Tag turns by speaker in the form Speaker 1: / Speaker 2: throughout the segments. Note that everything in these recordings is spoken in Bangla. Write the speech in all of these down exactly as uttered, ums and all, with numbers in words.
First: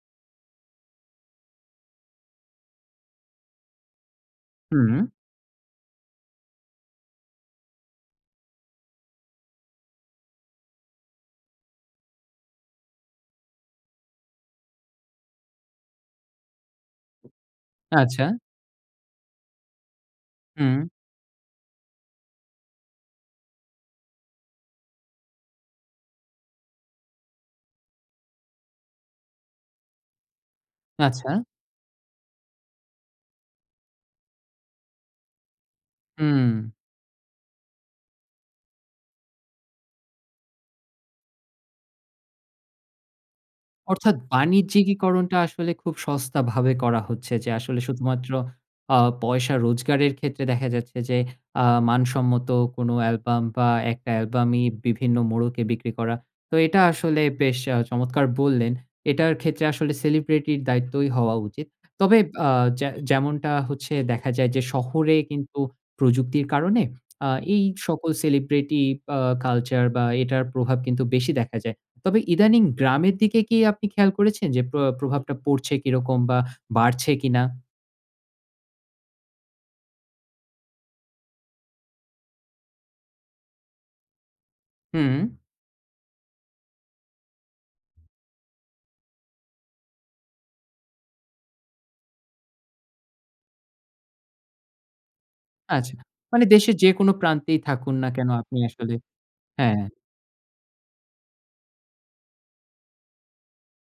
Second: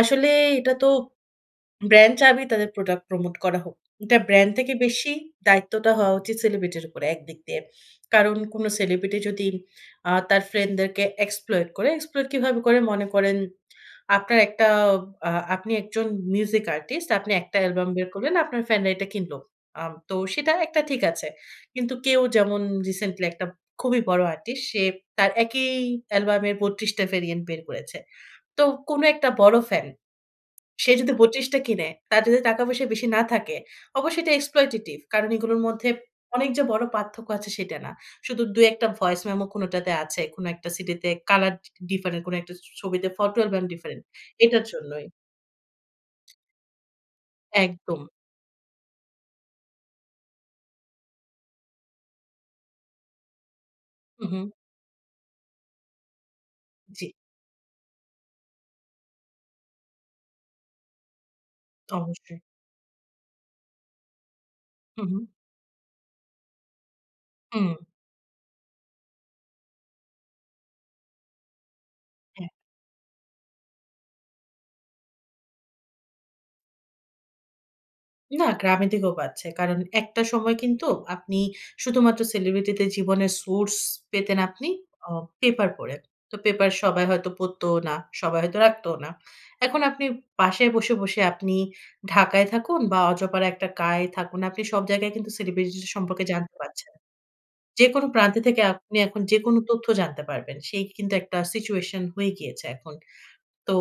Speaker 1: আসলে এটা তো brand চাবেই তাদের product promote করা হোক। এটা brand থেকে
Speaker 2: হুম।
Speaker 1: বেশি দায়িত্বটা হওয়া উচিত celebrity র উপরে একদিক দিয়ে। কারণ কোন celebrity যদি আ তার ফ্রেন্ডদেরকে exploit করে, exploit কিভাবে করে? মনে করেন, আপনার একটা আ আপনি একজন music artist, আপনি একটা অ্যালবাম বের
Speaker 2: আচ্ছা।
Speaker 1: করলেন, আপনার ফ্যানরা এটা কিনল। আ তো সেটা একটা
Speaker 2: হুম,
Speaker 1: ঠিক আছে। কিন্তু কেউ যেমন রিসেন্টলি একটা খুবই বড় আরটিস, সে তার একই অ্যালবামের বত্রিশ টা variant বের করেছে। তো কোন একটা বড় ফ্যান। সে যদি
Speaker 2: আচ্ছা।
Speaker 1: বত্রিশ টা কিনে, তার যদি টাকা পয়সা বেশি না থাকে, অবশ্যই এটা exploitive। কারণ এগুলোর মধ্যে
Speaker 2: হুম।
Speaker 1: অনেক যে, বড় পার্থক্য আছে, সেটা না। শুধু দুই, এক টা voice memo কোনটাতে আছে। কোন একটা সিডিতে colour ডি different, কোন একটা ছ ছবিতে photo album different,
Speaker 2: অর্থাৎ,
Speaker 1: এটার জন্যই।
Speaker 2: বাণিজ্যিকীকরণটা আসলে খুব সস্তাভাবে করা হচ্ছে যে, আসলে
Speaker 1: একদম।
Speaker 2: শুধুমাত্র আ পয়সা রোজগারের ক্ষেত্রে দেখা যাচ্ছে যে, আ মানসম্মত কোন অ্যালবাম, বা একটা
Speaker 1: হু, হুম,
Speaker 2: অ্যালবামই বিভিন্ন মোড়কে বিক্রি করা। তো এটা
Speaker 1: জি।
Speaker 2: আসলে বেশ আ চমৎকার বললেন। এটার ক্ষেত্রে আসলে celebrity র দায়িত্বই হওয়া উচিত। তবে
Speaker 1: অবশ্যই।
Speaker 2: আ যে যেমনটা হচ্ছে দেখা যায় যে,
Speaker 1: হু,
Speaker 2: শহরে
Speaker 1: হুম,
Speaker 2: কিন্তু প্রযুক্তির কারণে আ এই
Speaker 1: হুম।
Speaker 2: সকল celebrity আ কালচার বা, এটার প্রভাব কিন্তু বেশি দেখা যায়। তবে
Speaker 1: হ্যাঁ।
Speaker 2: ইদানিং গ্রামের দিকে কি আপনি খেয়াল করেছেন যে, প্র প্রভাবটা পড়ছে কিরকম? বা বাড়ছে কিনা?
Speaker 1: না গ্রামের দিকেও পাচ্ছে। কারণ একটা সময় কিন্তু আপনি শুধুমাত্র celebrity দের জীবনের source পেতেন আপনি
Speaker 2: হুম।
Speaker 1: আ পেপার পড়ে। তো পেপার সবাই হয়তো পড়তও না। সবাই হয়তো রাখতোও না। এখন আপনি পাশে বসে, বসে আপনি ঢাকায় থাকুন, বা অজপাড়ায় একটা গাঁয়ে থাকুন। আপনি সব জায়গায় কিন্তু celebrity দের
Speaker 2: আচ্ছা,
Speaker 1: সম্পর্কে
Speaker 2: মানে
Speaker 1: জানতে
Speaker 2: দেশের যে,
Speaker 1: পারছেন।
Speaker 2: কোন প্রান্তেই থাকুন
Speaker 1: যেকোনো
Speaker 2: না কেন,
Speaker 1: প্রান্তে
Speaker 2: আপনি
Speaker 1: থেকে
Speaker 2: আসলে
Speaker 1: আপনি এখন যেকোনো
Speaker 2: হ্যাঁ।
Speaker 1: তথ্য জানতে পারবেন। সেই কিন্তু একটা situation হয়ে গিয়েছে এখন। তো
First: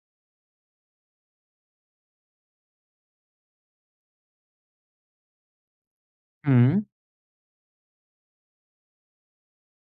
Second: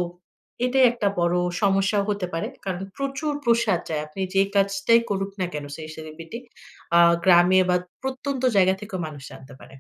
Speaker 1: এটাই একটা বড় সমস্যা হতে পারে। কারণ প্রচুর প্রসার যায়। আপনি যে, কাজটাই করুক না কেন সেই celebrity,
Speaker 2: হুম,
Speaker 1: আ গ্রামে বা প্রত্যন্ত জায়গা থেকেও মানুষ জানতে পারে।